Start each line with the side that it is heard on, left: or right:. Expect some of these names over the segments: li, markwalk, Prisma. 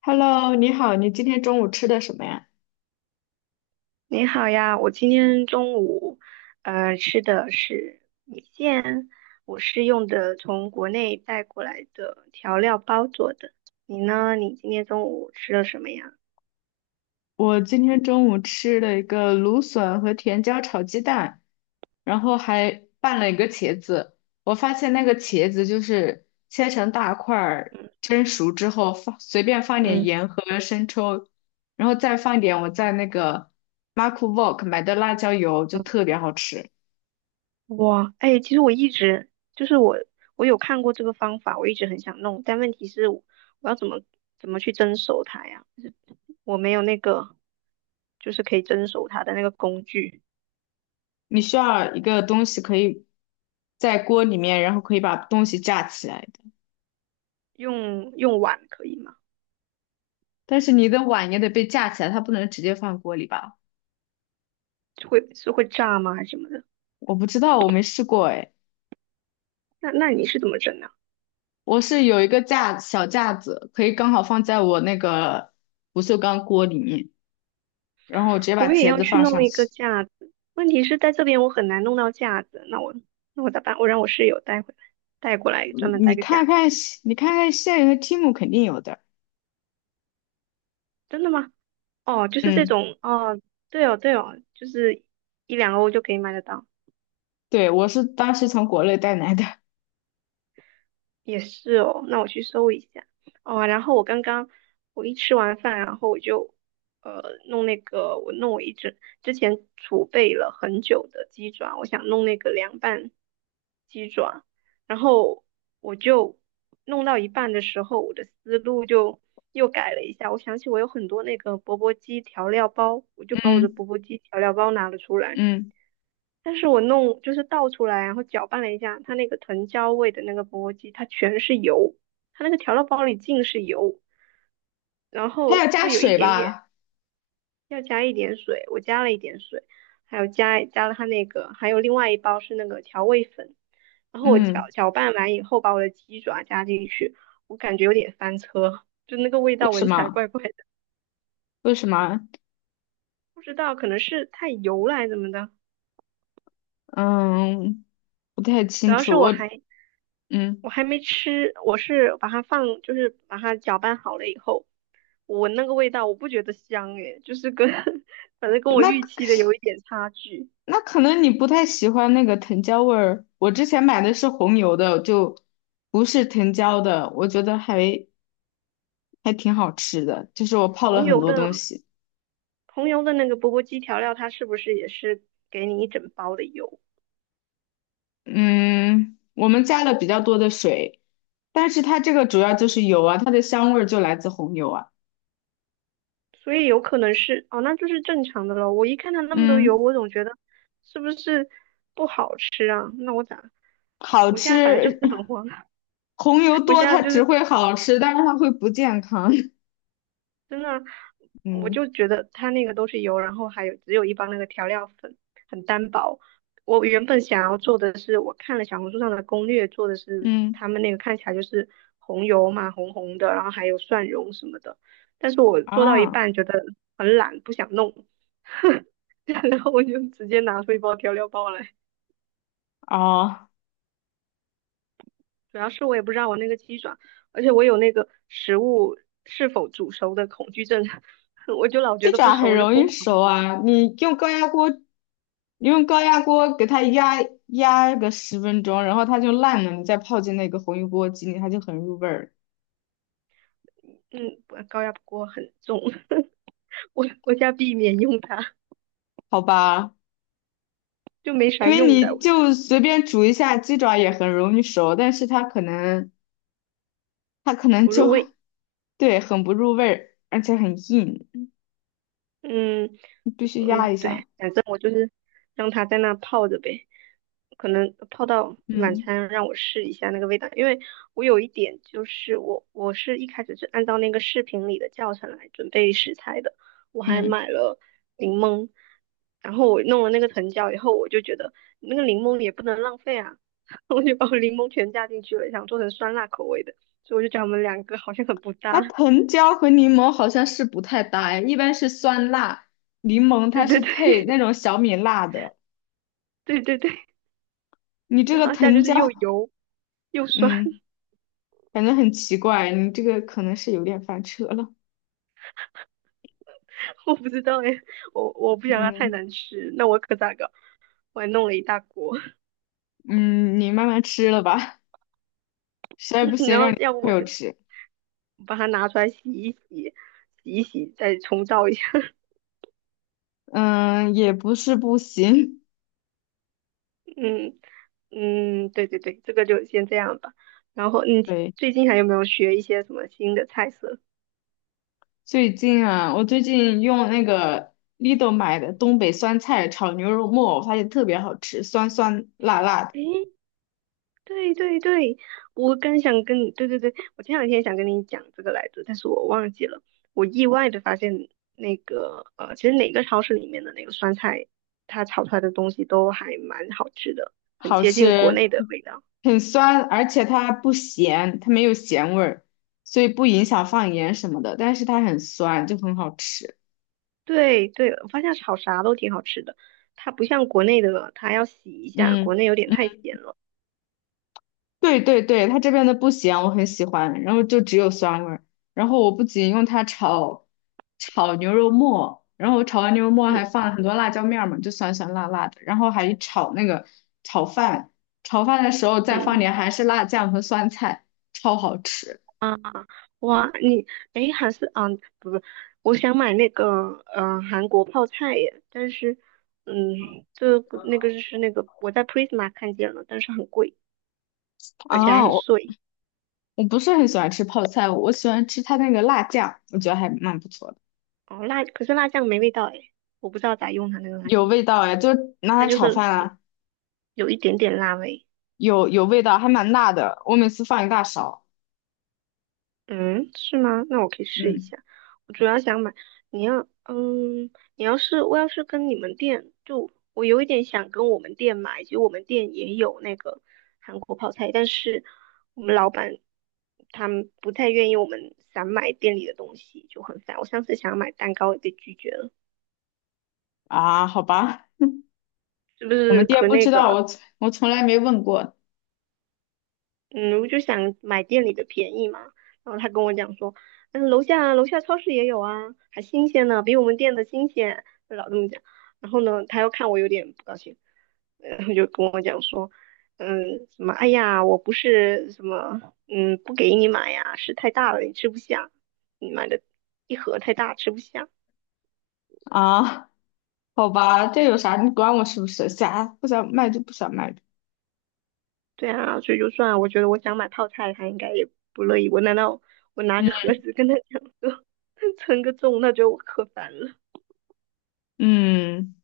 left: Hello，你好，你今天中午吃的什么呀？
right: 你好呀，我今天中午，吃的是米线，我是用的从国内带过来的调料包做的。你呢？你今天中午吃了什么呀？
left: 我今天中午吃了一个芦笋和甜椒炒鸡蛋，然后还拌了一个茄子。我发现那个茄子就是切成大块儿，
right: 嗯
left: 蒸熟之后放随便放点
right: 嗯，
left: 盐和生抽，然后再放点我在那个 m a r k w a l k 买的辣椒油，就特别好吃。
right: 哇，哎，其实我一直就是我，我有看过这个方法，我一直很想弄，但问题是我要怎么去蒸熟它呀？我没有那个，就是可以蒸熟它的那个工具，
left: 你需要一个东西可以在锅里面，然后可以把东西架起来。
right: 用碗可以吗？
left: 但是你的碗也得被架起来，它不能直接放锅里吧？
right: 会是会炸吗？还是什么的？
left: 我不知道，我没试过哎。
right: 那你是怎么整的？
left: 我是有一个架小架子，可以刚好放在我那个不锈钢锅里面，然后我直接把
right: 我也
left: 茄
right: 要
left: 子
right: 去
left: 放
right: 弄
left: 上
right: 一个
left: 去。
right: 架子，问题是在这边我很难弄到架子，那我咋办？我让我室友带回来，带过来专门
left: 你
right: 带
left: 你
right: 个
left: 看
right: 架子。
left: 看，你看看现有的 Tim 肯定有的。
right: 真的吗？哦，就是这
left: 嗯，
right: 种哦，对哦对哦，就是一两欧就可以买得到。
left: 对，我是当时从国内带来的。
right: 也是哦，那我去搜一下。哦，然后我刚刚我一吃完饭，然后我就呃弄那个，我一直之前储备了很久的鸡爪，我想弄那个凉拌鸡爪，然后我就弄到一半的时候，我的思路就又改了一下，我想起我有很多那个钵钵鸡调料包，我就把我的
left: 嗯
right: 钵钵鸡调料包拿了出来。
left: 嗯，
right: 但是我弄就是倒出来，然后搅拌了一下，它那个藤椒味的那个钵鸡，它全是油，它那个调料包里尽是油，然
left: 它要
right: 后
left: 加
right: 就有一
left: 水
right: 点点
left: 吧？
right: 要加一点水，我加了一点水，还有加了它那个，还有另外一包是那个调味粉，然后我搅
left: 嗯，
right: 搅拌完以后，把我的鸡爪加进去，我感觉有点翻车，就那个味
left: 为
right: 道
left: 什
right: 闻起来
left: 么？
right: 怪怪的，
left: 为什么？
right: 不知道可能是太油了还是怎么的。
left: 嗯，不太
right: 主
left: 清
right: 要是
left: 楚。
right: 我
left: 我
right: 还我
left: 嗯，
right: 还没吃，我是把它放，就是把它搅拌好了以后，我闻那个味道，我不觉得香诶，就是跟 反正跟我
left: 那。
right: 预期的有一点差距。
left: 那可能你不太喜欢那个藤椒味儿。我之前买的是红油的，就不是藤椒的，我觉得还挺好吃的。就是我泡了
right: 红
left: 很
right: 油
left: 多东
right: 的
left: 西，
right: 那个钵钵鸡调料，它是不是也是给你一整包的油？
left: 嗯，我们加了比较多的水，但是它这个主要就是油啊，它的香味儿就来自红油啊。
right: 所以有可能是哦，那就是正常的咯。我一看它那么多油，
left: 嗯，
right: 我总觉得是不是不好吃啊？那我咋？
left: 好
right: 我现在反正就是
left: 吃，
right: 很 慌，
left: 红油
right: 我现
left: 多
right: 在
left: 它
right: 就
left: 只
right: 是
left: 会好吃，但是它会不健康。
right: 真的，我
left: 嗯
right: 就觉得它那个都是油，然后还有只有一包那个调料粉，很单薄。我原本想要做的是，我看了小红书上的攻略，做的是
left: 嗯
right: 他们那个看起来就是红油嘛，红红的，然后还有蒜蓉什么的。但是我做到一
left: 啊
right: 半觉得很懒，不想弄，然后我就直接拿出一包调料包来。
left: 哦。
right: 主要是我也不知道我那个鸡爪，而且我有那个食物是否煮熟的恐惧症，我就老
left: 鸡
right: 觉得不
left: 爪
right: 熟，
left: 很
right: 我就
left: 容
right: 疯
left: 易
right: 狂
left: 熟
right: 煮。
left: 啊，你用高压锅，你用高压锅给它压个10分钟，然后它就烂了，你再泡进那个红油锅鸡里，它就很入味儿，
right: 嗯，我高压锅很重，我家避免用它，
left: 好吧？
right: 就没
left: 因
right: 啥
left: 为
right: 用的，
left: 你
right: 我觉得
left: 就随便煮一下鸡爪也很容易熟，但是它可能
right: 不入
left: 就
right: 味。
left: 对很不入味儿，而且很硬，
right: 嗯
left: 你必须压一
right: 嗯，对，
left: 下。
right: 反正我就是让它在那泡着呗，可能泡到晚
left: 嗯
right: 餐让我试一下那个味道，因为我有一点就是我是一开始是按照那个视频里的教程来准备食材的，我还
left: 嗯，
right: 买了柠檬，然后我弄了那个藤椒以后，我就觉得那个柠檬也不能浪费啊，我就把我柠檬全加进去了，想做成酸辣口味的，所以我就觉得我们两个好像很不
left: 那
right: 搭，
left: 藤椒和柠檬好像是不太搭哎，一般是酸辣，柠檬
right: 对
left: 它
right: 对
left: 是
right: 对
left: 配那 种小米辣的。
right: 对对对，
left: 你 这
right: 然
left: 个
right: 后现在就
left: 藤椒，
right: 是又油。又酸，
left: 嗯，反正很奇怪，你这个可能是有点翻车了。
right: 我不知道哎，我不想它太
left: 嗯
right: 难吃，那我可咋搞？我还弄了一大锅，
left: 嗯，你慢慢吃了吧，实在不 行
right: 然
left: 让
right: 后
left: 你
right: 要不
left: 朋
right: 我
left: 友
right: 就
left: 吃。
right: 把它拿出来洗一洗，洗一洗再重造一下。
left: 嗯，也不是不行。
right: 嗯嗯，对对对，这个就先这样吧。然后你
left: 对，
right: 最近还有没有学一些什么新的菜色？
left: 最近啊，我最近用那个 l i 买的东北酸菜炒牛肉末，我发现特别好吃，酸酸辣辣的，
right: 诶对对对，我刚想跟你，对对对，我前两天想跟你讲这个来着，但是我忘记了。我意外的发现，那个，其实哪个超市里面的那个酸菜，它炒出来的东西都还蛮好吃的，很
left: 好
right: 接近国
left: 吃，
right: 内的味道。
left: 很酸，而且它不咸，它没有咸味儿，所以不影响放盐什么的，但是它很酸，就很好吃。
right: 对对，我发现炒啥都挺好吃的，它不像国内的，它要洗一下，国
left: 嗯
right: 内有点太
left: 嗯，
right: 咸了。
left: 对对对，它这边的不咸，我很喜欢，然后就只有酸味儿。然后我不仅用它炒牛肉末，然后我炒完牛肉末还
right: 嗯
left: 放了很多辣椒面儿嘛，就酸酸辣辣的。然后还炒那个炒饭，炒饭的时候再放
right: 嗯。
left: 点韩式辣酱和酸菜，超好吃。
right: 啊，哇，你诶，还是啊，不不，我想买那个韩国泡菜耶，但是这个那个就是那个我在 Prisma 看见了，但是很贵，而且还
left: 啊，
right: 很
left: 我
right: 碎。
left: 我不是很喜欢吃泡菜，我喜欢吃它那个辣酱，我觉得还蛮不错的，
right: 哦，辣，可是辣酱没味道诶，我不知道咋用它那个辣
left: 有
right: 酱，
left: 味道哎，就拿
right: 它
left: 来
right: 就
left: 炒
right: 是
left: 饭啊，
right: 有一点点辣味。
left: 有味道，还蛮辣的，我每次放一大勺。
right: 嗯，是吗？那我可以试一
left: 嗯
right: 下。我主要想买，你要，你要是我要是跟你们店，就我有一点想跟我们店买，其实我们店也有那个韩国泡菜，但是我们老板他们不太愿意我们散买店里的东西，就很烦。我上次想要买蛋糕也被拒绝了，
left: 啊，好吧，
right: 是不
left: 我们
right: 是
left: 店
right: 可
left: 不
right: 那
left: 知
right: 个
left: 道，
right: 了？
left: 我从来没问过
right: 嗯，我就想买店里的便宜嘛。然后他跟我讲说，楼下超市也有啊，还新鲜呢，比我们店的新鲜。他老这么讲。然后呢，他又看我有点不高兴，然后就跟我讲说，哎呀，我不是什么，不给你买呀，是太大了，你吃不下，你买的一盒太大，吃不下。
left: 啊，好吧，这有啥？你管我是不是？想不想卖就不想卖呗。
right: 对啊，所以就算我觉得我想买泡菜，他应该也不乐意。我难道我拿
left: 嗯
right: 个盒子跟他讲说 称个重，他觉得我可烦了？
left: 嗯，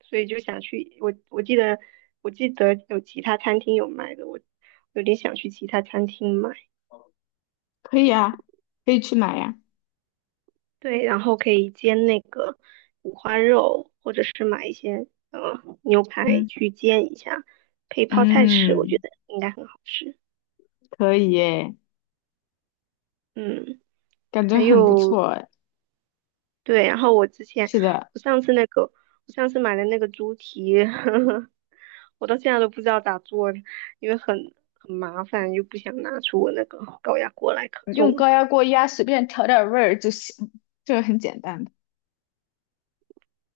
right: 所以就想去。我记得有其他餐厅有卖的，我有点想去其他餐厅买。
left: 可以啊，可以去买呀。
right: 对，然后可以煎那个五花肉，或者是买一些牛排
left: 嗯
right: 去煎一下，配泡菜吃，我觉
left: 嗯，
right: 得应该很好吃。
left: 可以耶，
right: 嗯，
left: 感觉
right: 还
left: 很不
right: 有
left: 错哎。
right: 对，然后我之前
left: 是的，
right: 我上次那个我上次买的那个猪蹄，呵呵，我到现在都不知道咋做的，因为很麻烦，又不想拿出我那个高压锅来可
left: 用
right: 重了。
left: 高压锅压，随便调点味儿就行，这个很简单的。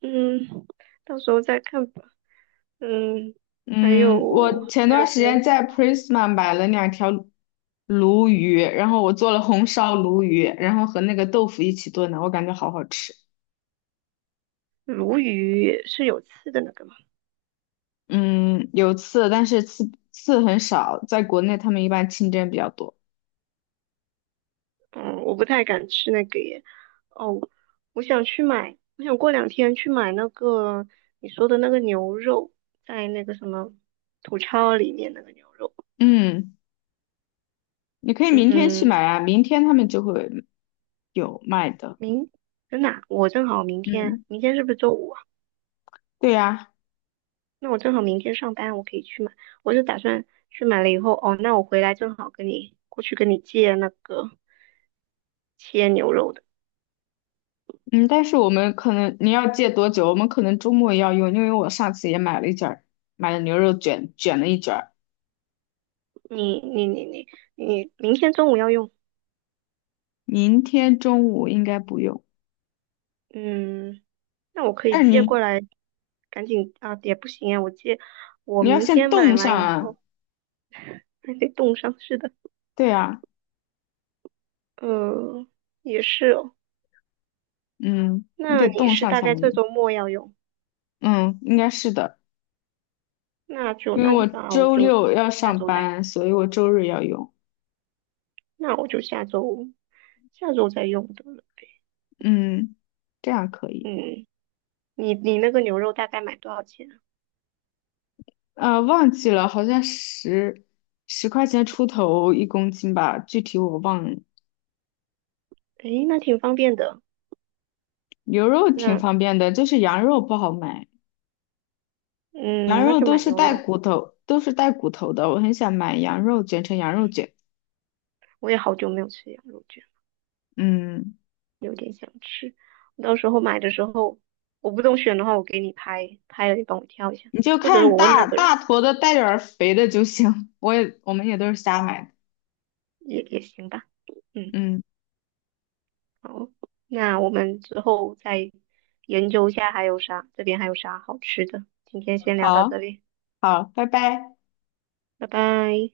right: 嗯，到时候再看吧。嗯，还
left: 嗯，
right: 有
left: 我前
right: 还有
left: 段时
right: 些
left: 间
right: 啥？
left: 在 Prisma 买了2条鲈鱼，然后我做了红烧鲈鱼，然后和那个豆腐一起炖的，我感觉好好吃。
right: 鲈鱼是有刺的那个吗？
left: 嗯，有刺，但是刺很少，在国内他们一般清蒸比较多。
right: 嗯，我不太敢吃那个耶。哦，我想去买，我想过两天去买那个你说的那个牛肉，在那个什么土超里面那个牛肉。
left: 嗯，你可以明天去
right: 嗯，
left: 买啊，明天他们就会有卖的。
right: 明，真的啊我正好明天，
left: 嗯，
right: 明天是不是周五啊？
left: 对呀，
right: 那我正好明天上班，我可以去买。我就打算去买了以后，哦，那我回来正好跟你过去跟你借那个切牛肉的。
left: 嗯，但是我们可能你要借多久？我们可能周末要用，因为我上次也买了一卷儿买了牛肉卷，卷了一卷儿。
right: 你你你你你明天中午要用，
left: 明天中午应该不用，
right: 嗯，那我可以
left: 但是
right: 借
left: 你
right: 过来，赶紧啊，也不行啊，我借，我
left: 你要
right: 明
left: 先
right: 天买
left: 冻上
right: 完以
left: 啊，
right: 后还得冻上，是的，
left: 对啊，
right: 呃，也是哦，
left: 嗯，你
right: 那
left: 得
right: 你
left: 冻
right: 是
left: 上
right: 大
left: 才
right: 概
left: 能
right: 这
left: 用，
right: 周末要用，
left: 嗯，应该是的，
right: 那就
left: 因为
right: 那就
left: 我
right: 算了，我
left: 周
right: 就
left: 六要
right: 下
left: 上
right: 周再，
left: 班，所以我周日要用，
right: 那我就下周再用得了，
left: 嗯，这样可以，
right: 嗯，你你那个牛肉大概买多少钱啊？
left: 呃，忘记了，好像10块钱出头1公斤吧，具体我忘了。
right: 诶，那挺方便的，
left: 牛肉挺
right: 那
left: 方便的，就是羊肉不好买，
right: 嗯，
left: 羊
right: 那
left: 肉
right: 就
left: 都
right: 买
left: 是
right: 牛
left: 带
right: 肉，
left: 骨头，都是带骨头的，我很想买羊肉卷成羊肉卷，
right: 我也好久没有吃羊肉卷。
left: 嗯。
right: 有点想吃。到时候买的时候，我不懂选的话，我给你拍，拍了你帮我挑一下，
left: 你就
right: 或者
left: 看
right: 我问那
left: 大
right: 个
left: 大
right: 人
left: 坨的带点儿肥的就行。我们也都是瞎买的。
right: 也行吧。嗯，
left: 嗯，
right: 好，那我们之后再研究一下还有啥，这边还有啥好吃的。今天先聊到
left: 好，
right: 这里，
left: 好，拜拜。
right: 拜拜。